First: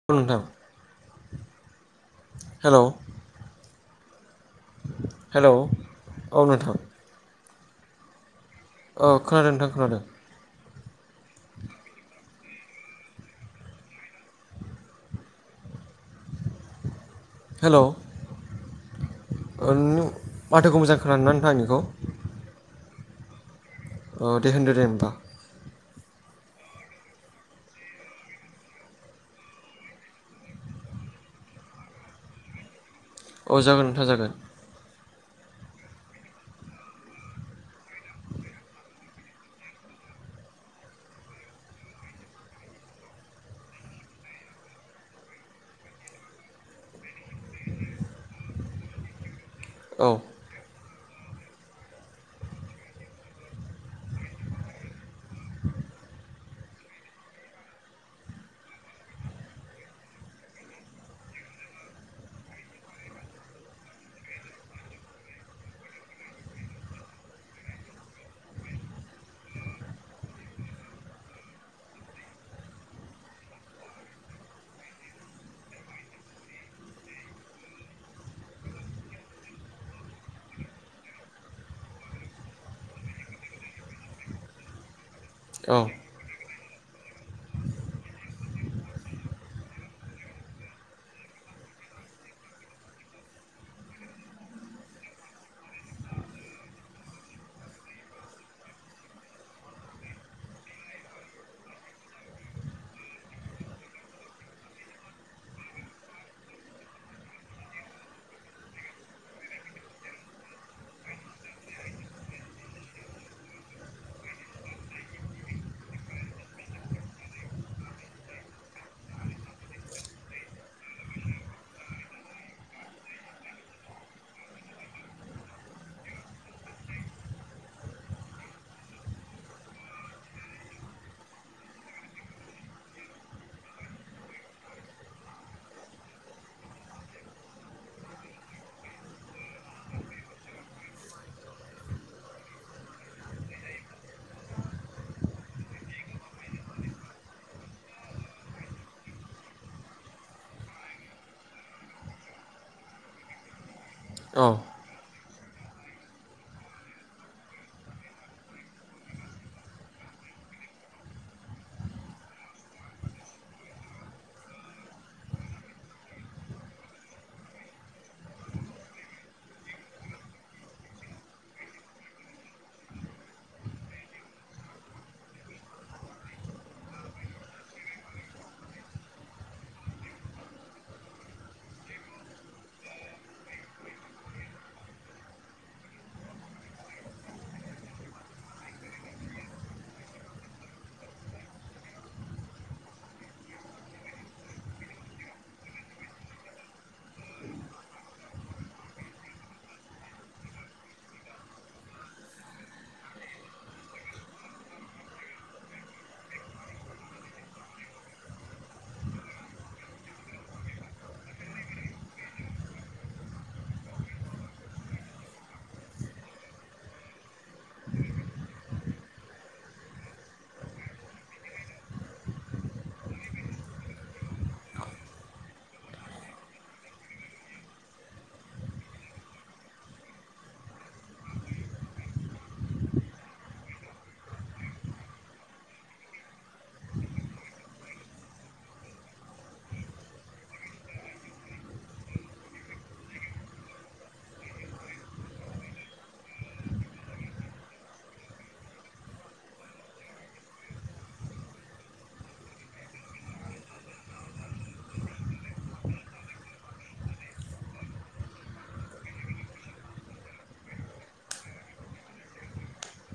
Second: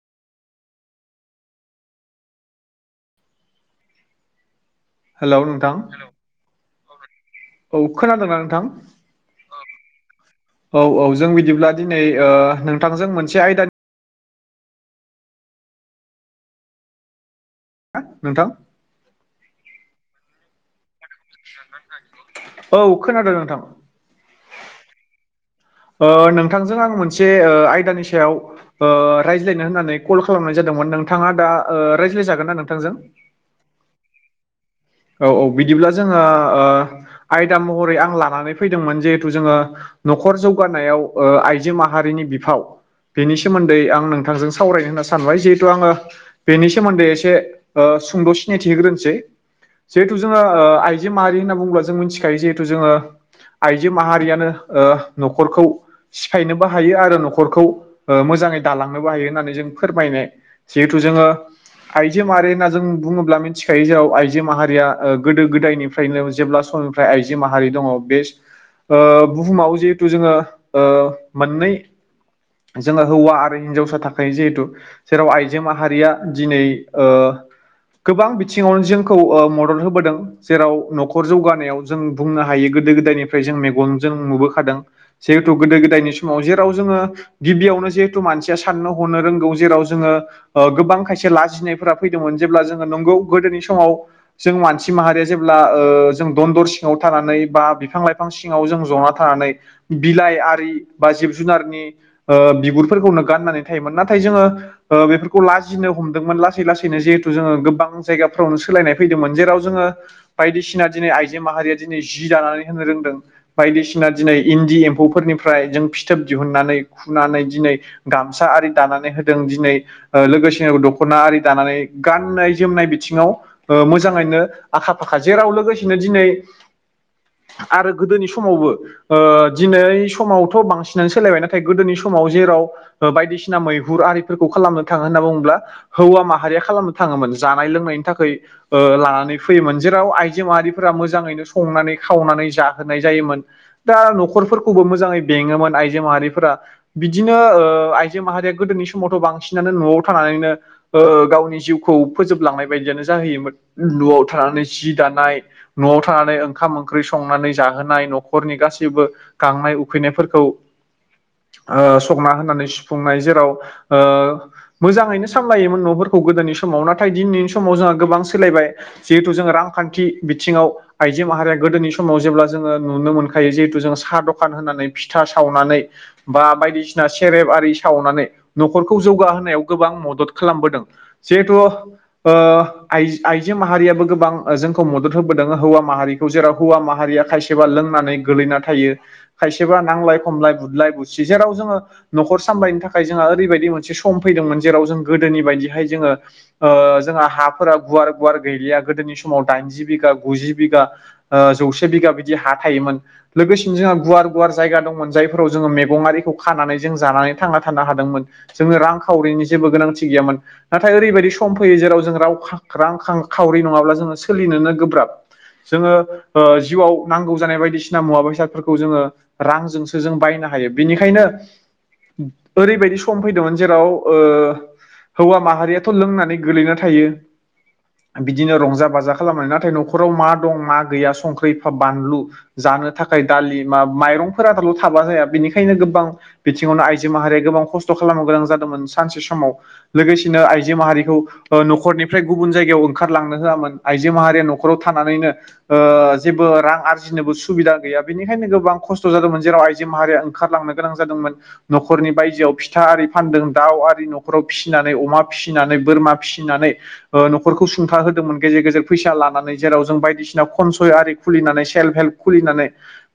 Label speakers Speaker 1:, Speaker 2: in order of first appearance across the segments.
Speaker 1: औ नोंथां hello hello औ नोंथां
Speaker 2: औ खोनादोंना नोंथां?
Speaker 1: औ खोनादों नोंथां खोनादों।
Speaker 2: औ औ जों बिदिब्ला दिनै नोंथांजों मोनसे आयदानि
Speaker 1: हेलौ
Speaker 2: नोंथां
Speaker 1: नों माथोखौ मोजां खोनादोंना नोंथां आंनिखौ
Speaker 2: औ खोनादों नोंथां
Speaker 1: अ दे होनदो दे होनबा
Speaker 2: नोंथांजों आं मोनसे आयदानि सायाव रायज्लायनो होननानै कल खालामनाय जादोंमोन नोंथांङा दा रायज्लाय जागोन ना नोंथांजों
Speaker 1: औ जागोन नोंथा जागोन
Speaker 2: औ औ बिदिब्ला जोंङो आयदा महरै आं लानानै फैदोंमोन जिहेथु जोंङो न'खर जौगानायाव आइजो माहारिनि बिफाव बेनि सोमोन्दै आं नोंथांजों सावरायनो होनना सानबाय जिहेथु आंङो बेनि सोमोन्दै एसे सुंद' सिनायथि होग्रोनोसै
Speaker 1: औ
Speaker 2: जिहेथु जोंङो आइजो माहारि होनना बुंङोब्ला जों मिथिखायो जिहेथु जोंङो आइजो माहारियानो न'खरखौ नोबो हायो आरो न'खरखौ मोजांङै दालांनोबो हायो होननानै जों फोरमायनाय जिहेथु जोंङो आइजो माहारि होनना जों बुंङोब्ला मिथिखायो जेराव आइजो माहारि या गोदो गोदायनिफ्रायनो जेब्ला समनिफ्राय आइजो माहारि दंङो बे बुहुमाव जिहेथु जोंङो मोननै जोंङो हौवा आरो हिनजावसाथाखायो जिहेथु जेराव आइजो माहारिया दिनै गोबां बिथिङावनो जोंखौ मदद होबोदों जेराव न'खर जौगानायाव जों बुंनो हायो गोदो गोदायनिफ्राय जों मेगनजों नुबो खोनादों जिहेथु गोदो
Speaker 1: औ
Speaker 2: गोदायनि समाव जेराव जोंङो गिबियावनो जहेतु मानसिया साननो हनो रोंगौ जेराव जोंङो गोबां खायसे लाजिनायफोरा फैदोंमोन जेब्ला जोंङो नंगौ गोदोनि समाव जों मानसि माहारिया जेब्ला जों दनदर सिङांव थानानै बा बिफां लाइफां सिङांव जों जना थानानै बिलाइ आरि बा जिब जुनारनि बिगुरफोरखौनो गाननानै थायोमोन नाथाय जोंङो बेफोरखौ लाजिनो हमदोंमोन लासै लासैनो जिहेथु जोंङो गोबां जायगाफ्रावनो सोलायनाय फैदोंमोन जेराव जोंङो बायदिसिना दिनै आइजो माहारिया दिनै जि दानानै होनो रोंदों। बायदिसिना दिनै इन्दि एम्फौफोरनिफ्राय जों फिथोब दिहुननानै खुनानै दिनै गामसा आरि दानानै होदों दिनै लोगोसे दख'ना आरि दानानै गाननाय जोमनाय बिथिङाव मोजाङैनो आखा फाखा जेराव लोगोसेनो दिनै आरो गोदोनि समावबो ओ दिनै समावथ' बांसिनानो सोलायबाय नाथाय गोदोनि समाव जेराव बायदिसिना मैहुर आरिफोरखौ खालामनो थाङो होनना बुङोब्ला हौवा माहारिया खालामनो थाङोमोन जानाय लोंनायनि थाखाय ओ लानानै फैयोमोन जेराव आइजो माहारिफोरा मोजाङैनो संनानै खावनानै जाहोनाय जायोमोन। दा न'खरफोरखौबो मोजाङै बेङोमोन आइजो माहारिफोरा बिदिनो ओ आइजो माहारिया गोदोनि समावथ' बांसिनानो न'आव थानानैनो ओ गावनि जिउखौ फोजोबलांनाय बायदियानो जाहोयोमोन न'आव
Speaker 1: औ
Speaker 2: थानानै जि दानाय न'आव थानानै ओंखाम ओंख्रि संनानै जाहोनाय न'खरनि गासैबो गांनाय उखैनायफोरखौ ओ संना होननानै सुफुंनाय जेराव ओ मोजाङैनो सामलायोमोन न'फोरखौ गोदोनि समाव नाथाय दिनैनि समाव जोंहा गोबां सोलायबाय जिहेथु जोंङो रांखान्थि बिथिङाव आइजो माहारिया गोदोनि समाव जेब्ला जोङो नुनो मोनखायो जिहेतु जों साहा दखान होनानै फिथा सावनानै बा बायदिसिना सेरेब आरि सावनानै न'खरखौ जौगाहोनायाव गोबां मदद खालामबोदों। जिहेथु ओ आइजो माहारियाबो गोबां जोंखौ मदद होबोदों हौवा माहारिखौ जेराव हौवा माहारिया खायसे खायसेबा लोंनानै गोलैना थायो, खायसेबा नांलाय खमलाय बुदलाय बुसि जेराव जोङो न'खर सामलायनो थाखाय जोंहा ओरैबायदि मोनसे सम फैदोंमोन जेराव जों गोदोनि बायदिहाय जोङो ओ जोंहा हाफोरा गुवार गुवार गैलिया गोदोनि समाव दाइनजि बिगा, गुजि बिगा ओ जौसे बिगा बिदि हा थायोमोन। लोगोसेनो जोंहा गुवार गुवार जायगा दंमोन जायफोराव जोङो मेगं आरिखौ खानानै जों जानानै थांना थानो हादोंमोन। जोङो रांखावरिनि जेबो गोनांथि गैयामोन नाथाय ओरैबायदि सम फैयो जेराव जों रावखा रां खां खावरि नङाब्ला जोङो सोलिनोनो गोब्राब जोङो ओ जिउआव नांगौ जानाय बायदिसिना मुवा बेसादफोरखौ जोङो रांजोंसो जों बायनो हायो बेनिखायनो ओरैबायदि सम फैदोंमोन जेराव ओ हौवा माहारियाथ' लोंनानै गोलैना थायो। बिदिनो रंजा बाजा खालामनानै नाथाय न'खराव मा दं मा गैया संख्रि बानलु जानो थाखाय दालि मा माइरंफोरा दाल' थाबा जाया बेनिखायनो गोबां बिथिङावनो आइजो माहारिया गोबां खस्थ' खालामनो गोनां जादोंमोन सानसे समाव लोगोसेनो आइजो माहारिखौ ओ न'खरनि फ्राय गुबुन जायगायाव ओंखारलांनो होआमोन आइजो माहारिया न'खराव थानानैनो ओ जेबो रां आरजिनोबो सुबिदा गैया बेनिखायनो गोबां खस्थ' जादोंमोन जेराव आइजो माहारिया ओंखारलांनो गोनां जादोंमोन। न'खरनि बायजोआव फिथा आरि फानदों दाउ आरि न'खराव फिसिनानै अमा फिसिनानै बोरमा फिसिनानै ओ न'खरखौ सुंथा होदोंमोन गेजेर गेजेर फैसा लानानै जेराव जों बायदिसिना खनसय आरि खुलिनानै सेल्फ हेल्प खुलिनानै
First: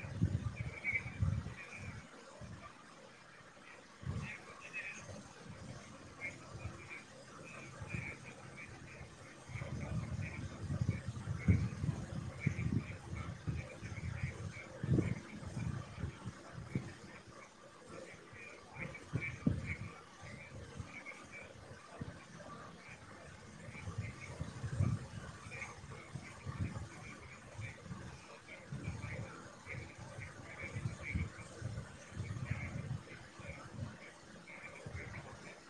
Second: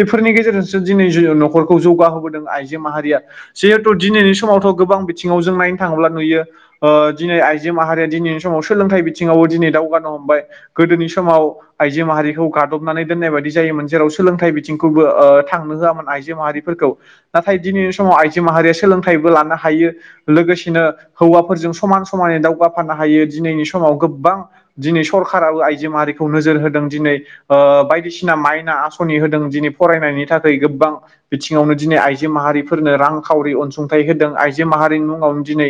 Speaker 2: बेफोरनि गेजेरजोंसो दिनै न'खरखौ जौगाहोबोदों आइजो माहारिया जिहेतु दिनैनि समावथ' गोबां बिथिङाव जों नायनो थाङोब्ला नुयो ओ दिनै आइजो माहारिया दिनैनि समाव सोलोंथाइ बिथिङावबो दिनै दावगानो हमबाय। गोदोनि समाव आइजो माहारिखौ गाद'बनानै दोननाय बायदि जायोमोन जेराव सोलोंथाइ बिथिंखौबो ओ थांनो होआमोन आइजो माहारिफोरखौ। नाथाय दिनैनि समाव आइजो माहारिया सोलोंथाइबो लानो हायो। लोगोसेनो हौवाफोरजों समान समानै दावगाफानो हायो दिनैनि समाव गोबां दिनै सरखाराबो आइजो माहारिखौ नोजोर होदों दिनै। ओ बायदिसिना माइना आसनि होदों दिनै फरायनायनि थाखै गोबां बिथिङावनो दिनै आइजो माहारिफोरनो रांखावरि अनसुंथाइ होदों आइजो माहारिनि मुङावनो दिनै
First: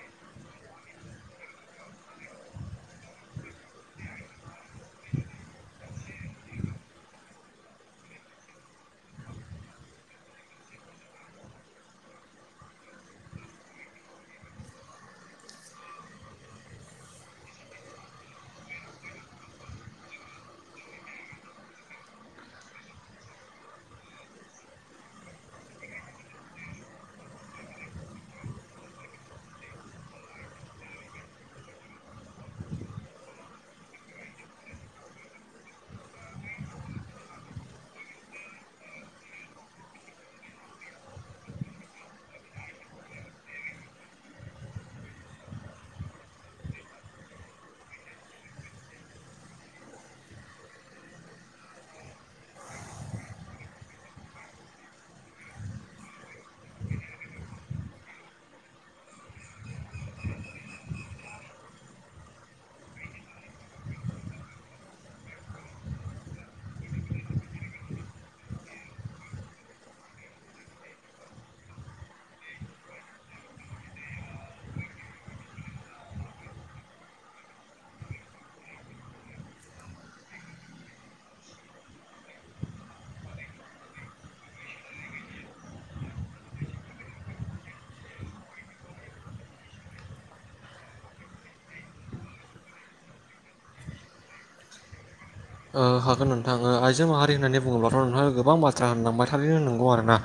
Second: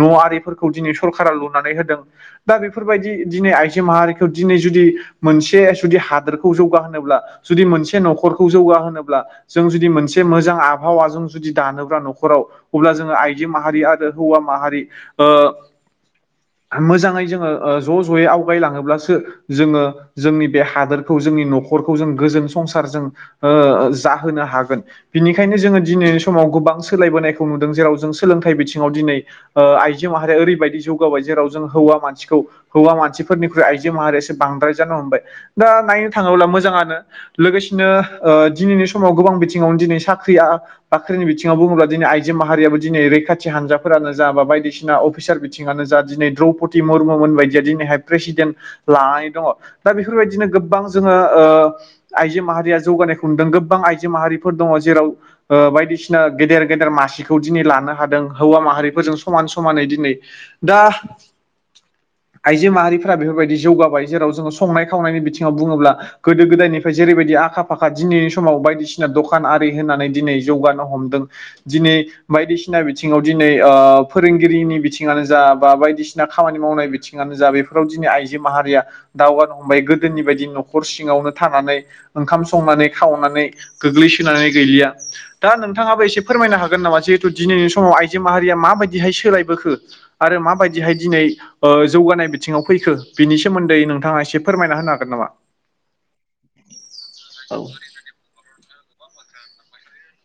Speaker 2: न' आरिफोरखौ दिनै सरखारा लुनानै होदों दा बेफोरबायदि दिनै आइजो माहारिखौ दिनै जुदि मोनसे जुदि हादोरखौ जौगाहोनोब्ला जुदि मोनसे न'खरखौ जौगाहोनोब्ला जों जुदि मोनसे मोजां आबहावा जों जुदि दानोब्ला न'खराव अब्ला जोङो आइजो माहारि आरो हौवा माहारि ओ मोजाङै जोङो ओ ज' ज'यै आवगायलाङोब्लासो जोङो जोंनि बे हादोरखौ जोंनि न'खरखौ जों गोजोन संसार जों ओ जाहोनो हागोन बिनिखायनो जोङो दिनैनि समाव गोबां सोलायबोनायखौ नुदों जेराव जों सोलोंथाइ बिथिङाव दिनै ओ आइजो माहारिया ओरैबायदि जौगाबाय जेराव जों हौवा मानसिखौ हौवा मानसिफोरनिख्रुइ आइजो माहारियासो बांद्राय जानो हमबाय दा नायनो थाङोब्ला मोजाङानो लोगोसेनो ओ दिनैनि समाव गोबां बिथिङावनो दिनै साख्रिया बाख्रिनि बिथिङाव बुङोब्ला दिनै आइजो माहारियाबो दिनै रैखाथि हानजाफोरानो जा बा बायदिसिना अफिसार बि थिङानो जा दिनै द्रौपदि मुर्मु मोन बायदिया दिनैहाय प्रेसिडेन्ट लानानै दङ दा बेफोरबायदिनो गोबां जोङो ओ आइजो माहारिया जौगानायखौ नुदों गोबां आइजो माहारिफोर दङ जेराव ओ बायदिसिना गेदेर गेदेर मासिखौ दिनै लानो हादों हौवा माहारिफोरजों समान समानै दिनै दा आइजो माहारिफोरा बेफोरबायदि जौगाबाय जेराव जोङो संनाय खावनायनि बिथिङाव बुङोब्ला गोदो गोदायनिफ्राय जेरैबायदि आखा फाखा दिनैनि समाव बायदिसिना दखान आरि होनानै दिनै जौगानो हमदों दिनै बायदिसिना बिथिङाव दिनै ओ फोरोंगिरिनि बिथिङानो जा बा बायदिसि ना खामानि मावनाय बिथिङानो जा बेफोराव दिनै आइजो माहारिया दावगानो हमबाय गोदोनि बायदि न'खर सिङावनो थानानै ओंखाम संनानै खावनानै गोग्लैसोनानै गैलिया दा नोंथाङाबो एसे फोरमायनो हागोन नामा जिहेतु दिनैनि समाव आइजो माहारिया माबायदिहाय सोलायबोखो आरो माबाय दिहाय दिनै ओ जौगानाय बिथिङाव फैखो बिनि सोमोन्दै नोंथाङा एसे फोरमायना होनो हागोन नामा
Speaker 1: ओ हागोन नोंथां ओ आइजो माहारि
Speaker 2: औ
Speaker 1: होननानै बुङोब्लाथ नोंथाङा गोबां बाथ्रा होनलांबाय थारैनो नंगौ आरोना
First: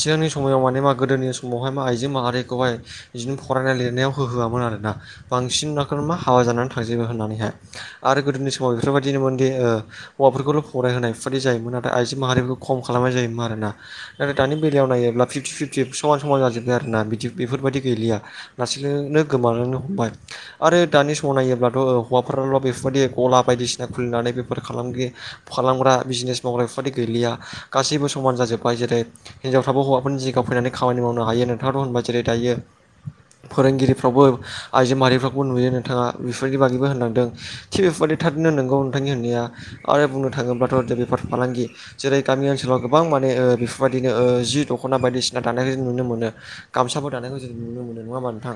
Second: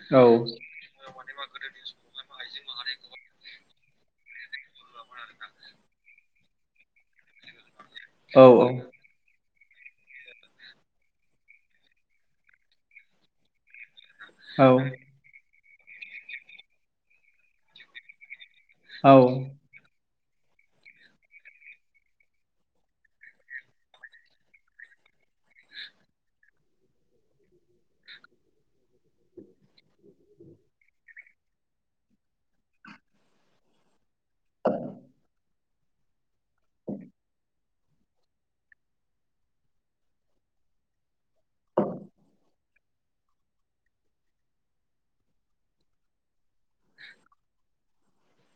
Speaker 1: सिगांनि समायाव माने मा गोदोनि सम समावहाय मा आइजो माहारिखौहाय बिदिनो फरायनाय लिरनायाव होहोआमोन आरोना बांसिन माखौनो मा हाबा जानानै थांजोबो होननानैहाय आरो
Speaker 2: औ
Speaker 1: गोदोनि समाव बेफोरबादिनोमोन बिदि हौवाफोरखौल फरायहोनाय बेफोरायदि जायोमोन नाथाय आइजो माहारिफोरखौ खम खालामनाय जायोमोन आरोना आरो दानि
Speaker 2: औ
Speaker 1: बेलायाव नायोब्ला फिफ्टि फिफ्टि समान समान जाजोब्बाय आरोना बिदि बेफोरबायदि गैलिया
Speaker 2: औ
Speaker 1: लासैनो गोमालांनो हमबाय आरो दानि समनायोब्लाथ हौवाफोराल बेफोरबायदि गला बायदिसिना खुलिनानै बेफार खालामगि खालामग्रा बिजनेस मावग्रा बेफोरबायदि गैलिया गासैबो समान जाजोब्बाय जेरै हिनजावफ्राबो हौवाफोरनि जायगायाव फैनानै खामानि मावफैनो हायो नोंथाङाथ होनबाय जेरै दायो फोरोंगिरिफ्रावबो आइजो माहारिफ्राखौ नुयो नोंथाङा बेफोरबायदि बागैबो होनलांदों थिग बेफोरबायदि थारैनो नंगौ फालांगि होननाया आरो बुंनो थाङोब्लाथ जे बेफार फालांगि जेरै गामि ओनसोलाव गोबां माने ओ बेफोरबायदिनो ओ जि दख'ना बायदिसिना दानायखौ जों नुनो मोनो गामसाफोर दानायखौ जों नुनो मोनो नङा होमबा नोंथां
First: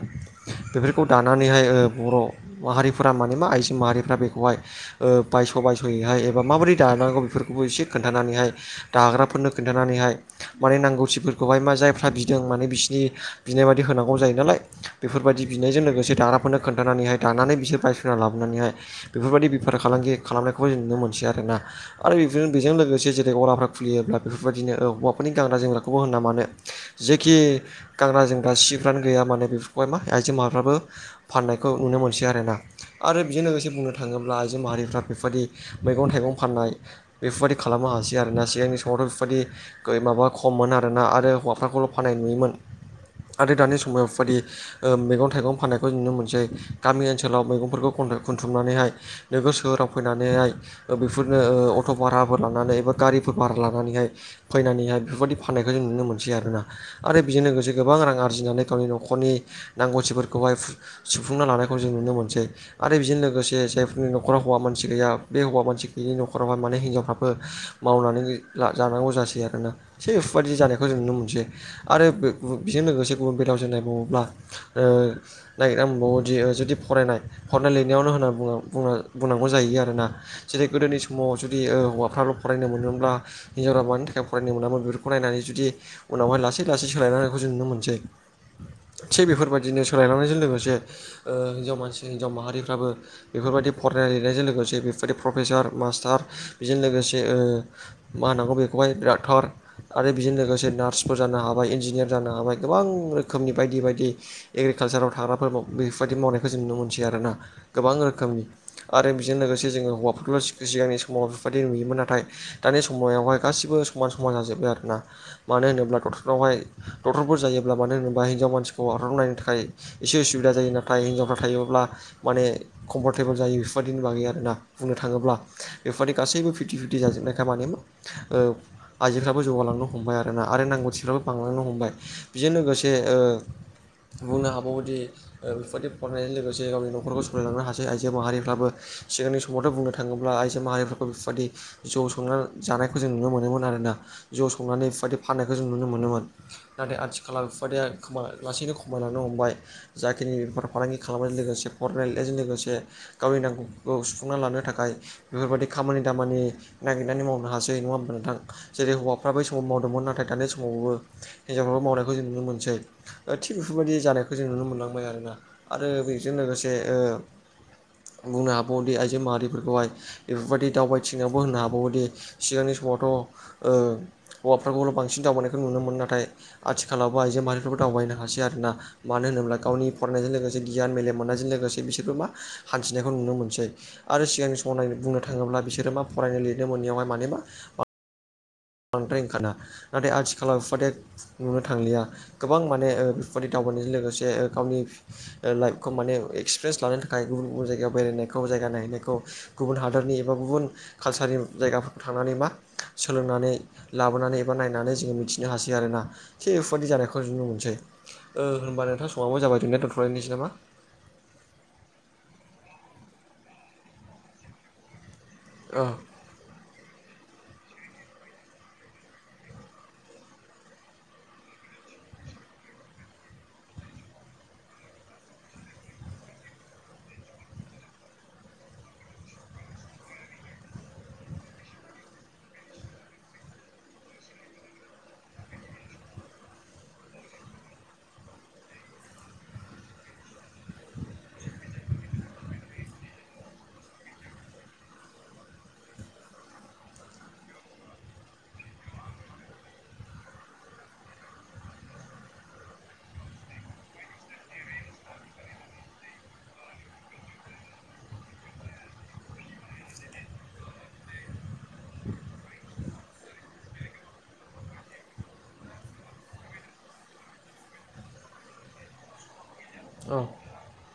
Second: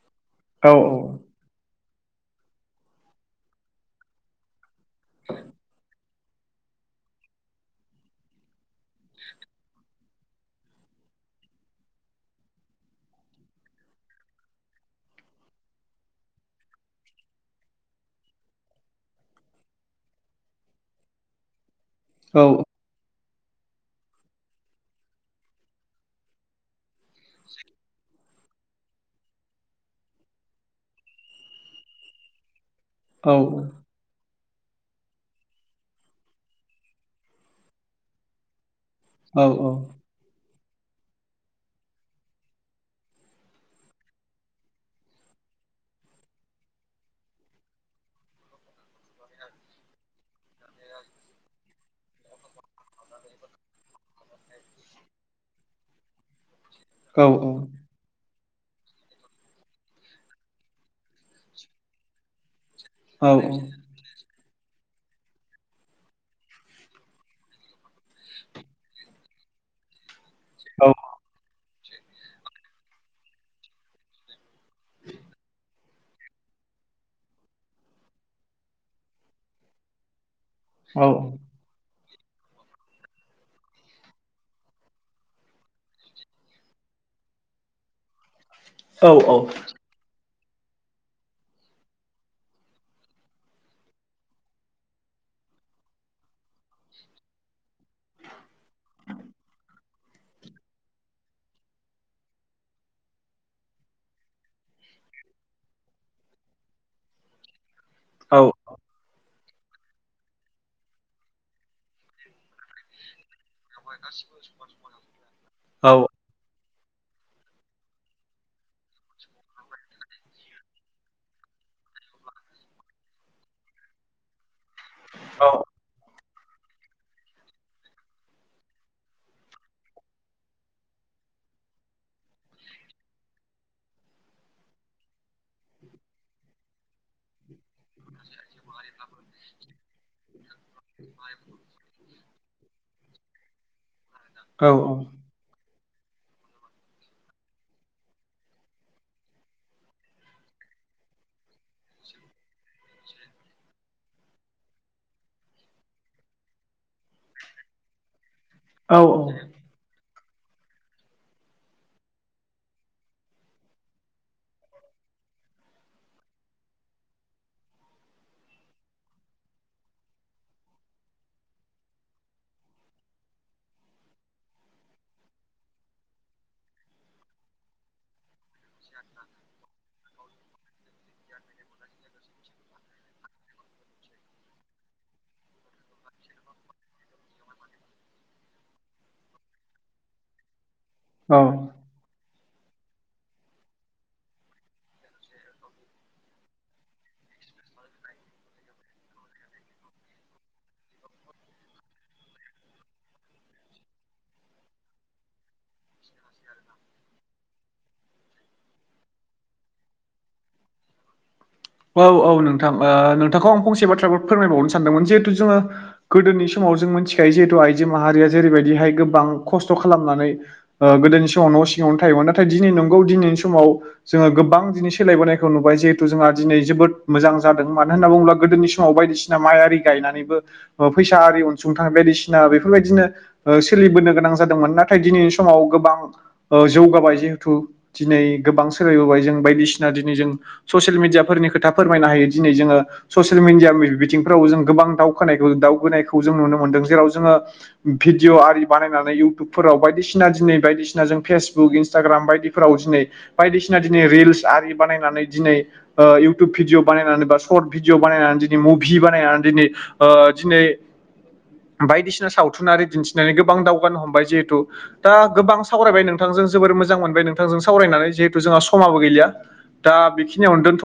Speaker 2: औ
Speaker 1: बेफोरखौ दानानैहाय ओ बर' माहारिफोरा माने मा आइजो माहारिफ्रा बेखौहाय ओ बायस बायसयैहाय एबा माबोरै दानांगौ बेफोरखौबो एसे खोन्थानानैहाय दाग्राफोरनो खोन्थानानैहाय माने नांगौथिफोर खौहाय मा जायफ्रा बिदों माने बिसिनि बिनाय बायदि होनांगौ जायो नालाय बेफोरबायदि बिनायजों लोगोसे दाना खौनो खोनथानानैहाय दानानै बिसोर बायसना लाबोनानैहाय बेफोरबायदि बेफार फालांगि खालामनायखौबो जों नुनो मोनसै आरोना आरो
Speaker 2: औ
Speaker 1: बेनो बेजों लोगोसे जों फ्रा खुलियोब्ला बेफोरबायदिनो हौवाफोरनि गानग्रा जोमग्राखौबो होना मानो जेखि गानग्रा जोमग्रा सिफ्रानो गैया माने बेफोरखौहाय मा आइजो माफ्राबो फाननायखौ नुनो मोनसै आरोना आरो
Speaker 2: औ
Speaker 1: बेजों लोगोसे बुंनो थाङोब्ला ब्ला आइजो माहारिफ्रा बेफोरबायदि मैगं थाइगं फाननाय बेफोरबायदि खालामनो हासै आरोना सिगांनि समावथ'
Speaker 2: औ औ
Speaker 1: बेफोरबायदि माबा खममोन आरोना आरो हौवाफोरखौल' फाननाय नुयोमोन आरो दानि समाव बेफोरबायदि मैगं थाइगं फाननायखौ नुनो मोनसै गामि ओनसोलाव मैगंफोरखौ खुथुमनानैहाय नोगोर सोहोराव फैनानैहाय बेफोरनो अट' भाराफोर लानानै एबा गारिफोर भारा लानानैहाय फैनानैहाय बेफोरबायदि फाननायखौ जों नुनो मोनसै आरोना
Speaker 2: औ
Speaker 1: आरो
Speaker 2: औ
Speaker 1: बेजों लोगोसे गोबां रां आरजिनानै गावनि न'ख नखरनि नांगौथि फोरखौहाय सुफुंना लानायखौ जों नुनो मोनसै आरो बेजों लोगोसे जाय नि न'खराव हौवा मानसि गैया बे हौवा मानसि गैयिनि नखरावहाय माने हिनजावफ्राबो मावनानै जानांगौ जासै आरोना थिग बेफोरबायदि जानायखौ जों नुनो मोनसै आरो बेजों लोगोसे गुबुन बेलायाव जों नायबावोब्ला ओ नायगिरना मोनबावोदि जुदि फरायनाय फरायनाय लिरनायावनो होनना बुङो बुंनांगौ जाहोयो आरोना जेरै गोदोनि समाव
Speaker 2: औ
Speaker 1: जुदि जुदि हौवाफ्राल' फरायनो मोनोमोनब्ला हिन्जाफोरा मानि थाखाय फरायनो मोनामोन बेफोरखौ नायनानै जुदि उनावहाय लासै लासै सोलायनायखौ जों नुनो मोनसै थिग बेफोरबायदिनो सोलायलांनायजों लोगोसे हिनजाव मानसि हिनजाव माहारिफ्राबो बेफोरबायदि फरायनाय लिरनायजों लोगोसे बेफोरबायदि प्रफेसार मास्टार बेजों लोगोसे मा होनांगौ बेखौहाय डाखथार आरो बेजों लोगोसे नार्सफोर जानो हाबाय इन्जिनियार जानो हाबाय गोबां रोखोमनि बायदि बायदि एग्रिकालसाराव थाग्राफोर बेफोरबायदि मावनायखौ जों नुनो मोनसै आरोना गोबां रोखोमनि आरो बेजों लोगोसे जोङो हौवाफोरखौल' [unintelligible] सिगांनि समाव बेफोरबायदि नुयोमोन नाथाय दानि समावहाय गासिबो समान समान जाजोब्बाय आरो ना मानो होनोब्लाथ' बेवहाय डक्टरफोर जायोब्ला मानो होनोबा हिनजाव मानसिखौ आरबलनायनायनि [unintelligible] थाखाय एसे उसुबिदा जायो नाथाय हिनजावफ्रा थायोब्ला माने कम्फर्टेबोल जायो बेफोरबायदिनि बागै आरोना बुंनो
Speaker 2: औ
Speaker 1: थाङोब्ला बेफोरनि गासैबो फिफ्टि फिफ्टि जाजोबनाय खामानि आइजोेफ्राबो जौगालांनो हमबाय आरो ना आरो नांगौथिफ्राबो बांलांनो हमबाय बेजों लोगोसे बुंनो हाबावोदि बेफोरबायदि फरायनायजों लोगोसे गावनि नखरखौ सोलिलांनो हासै आइजो माहारिफ्राबो सिगांनि समाव [unintelligible] समावथ' बुंनो थाङोब्ला आइजो माहारिफोरखौ बेफोरबायदि जौ संनानै जानायखौ जों नुनो मोनोमोन आरोना जौ संनानै बेफोरबायदि फाननायखौ जों नुनो मोनोमोन नाथाय आथिखालाव बिफोरबादिया खा [unintelligible] लासैनो खमायलांनो हमबाय जाखिनि बेफार फालांगि खालामनायजों लोगोसे फरायनाय लिरनायजों लोगोसे गावनि नांगौखौ सुफुंना लानो थाखाय बेफोरबायदि खामानि दामानि नागिरनानै मावनो हासै नङा होमब्ला नोंथां जेरै
Speaker 2: औ
Speaker 1: हौवाफ्राबो समाव मावदोंमोन नाथाय दानि समावबो हिनजावफोरखौ मावनायखौ जों नुनो मोनसै थिग बेफोरबायदि जानायखौ जों नुनो मोनलांबाय आरोना आरो बेजों लोगोसे बुंनो हाबावोदि आइजो माहारिफोरखौहाय बेफोरबायदि दावबायथिंनायावबो होननो हाबावोदि सिगांनि समावथ' हौवाफोरखौल' बांसिन दावबायनायखौ नुनो मोनो नाथाय आथिखालावबो आइजो माहारिफोरबो दावबायनो हासै आरोना मानो होनोब्ला गावनि फरायनायजों लोगोसे गियान मेलेम मोननायजों लोगोसे बिसोरबो मा हान्थिनायखौ नुनो मोनसै आरो सिगांनि समनाय बुंनो थाङोब्ला बिसोरो मा फरायनो लिरनो मोनैयावहाय माने मा बांद्राय ओंखारा नाथाय आथिखालाव बे [unintelligible]
Speaker 2: औ
Speaker 1: नु थांलिया गोबां माने बेफोरबायदि दावबायनायजों लोगोसे गावनि लाइफखौ माने एक्सपिरियेन्स लानो थाखाय गुबुन गुबुन जायगायाव बेरायनायखौ जायगा नायहैनायखौ गुबुन हादोरनि एबा गुबुन कालसारनि जायगाफोरखौ थांनानै मा सोलोंनानै लाबोनानै एबा नायनानै जोङो मिथिनो हासै आरोना थिग बेफोरबायदि जानायखौ नुनो मोनसै ओ होनबा नोंथां समाबो जाबाय जोंनिया दोनथ'लायनोसै नामा
Speaker 2: औ औ नोंथां ओ नोंथांखौ आं फंसे बाथ्राफोर फोरमायबावनो सानदोंमोन जिहेथु जोङो
Speaker 1: औ
Speaker 2: गोदोनि समाव जों मिथिखायो जिहेथु आइजो माहारिया जेरैबायदिहाय गोबां खस्थ' खालामनानै ओ गोदोनि समाव न' सिङावनो थायोमोन नाथाय दिनै नंगौ दिनैनि समाव जोङो गोबां दिनै सोलायबोनखौ नुबाय जिहेथु जोंहा दिनै जोबोद मोजां जादों मानो होनना बुङोब्ला गोदोनि समाव बायदिसिना माइ आरि गायनानैबो फैसा आरि अनसुंथाइ बायदिसिना बेफोरबायदिनो सोलिबोनो गोनां जादोंमोन नाथाय दिनैनि समाव गोबां जौगाबाय जिहेथु दिनै गोबां सोलायबोबाय जों बायदिसिना दिनै जों ससियेल मिडिया फोरनि खोथा फोरमायनो हायो दिनै जोङो ससियेल मिडिया बिथिंफोराव जों गोबां दावखानायखौ दावगोनायखौ जों नुनो मोनदों। जेराव जोङो भिदिअ आरि बानायनानै इउटुबफोराव बायदिसिना दिनै बायदिसिना जों फेसबुक इनस्टाग्राम बायदि फोराव दिनै बायदिसिना दिनै रिल्स आरि बानायनानै दिनै इउटुब भिडिअ बानायनानै बा सर्ट भिडिअ बानायनानै दिनै मुभि बानायनानै दिनै ओ दिनै बायदिसिना सावथुनारि दिन्थिनानै गोबां दावगानो हमबाय जिहेथु दा गोबां सावरायबाय नोंथांजों जोबोर मोजां मोनबाय नोंथांजों सावरायनानै जिहेथु जोंहा समाबो गैलिया दा
Speaker 1: औ
Speaker 2: बेखिनियावनो दोनथ'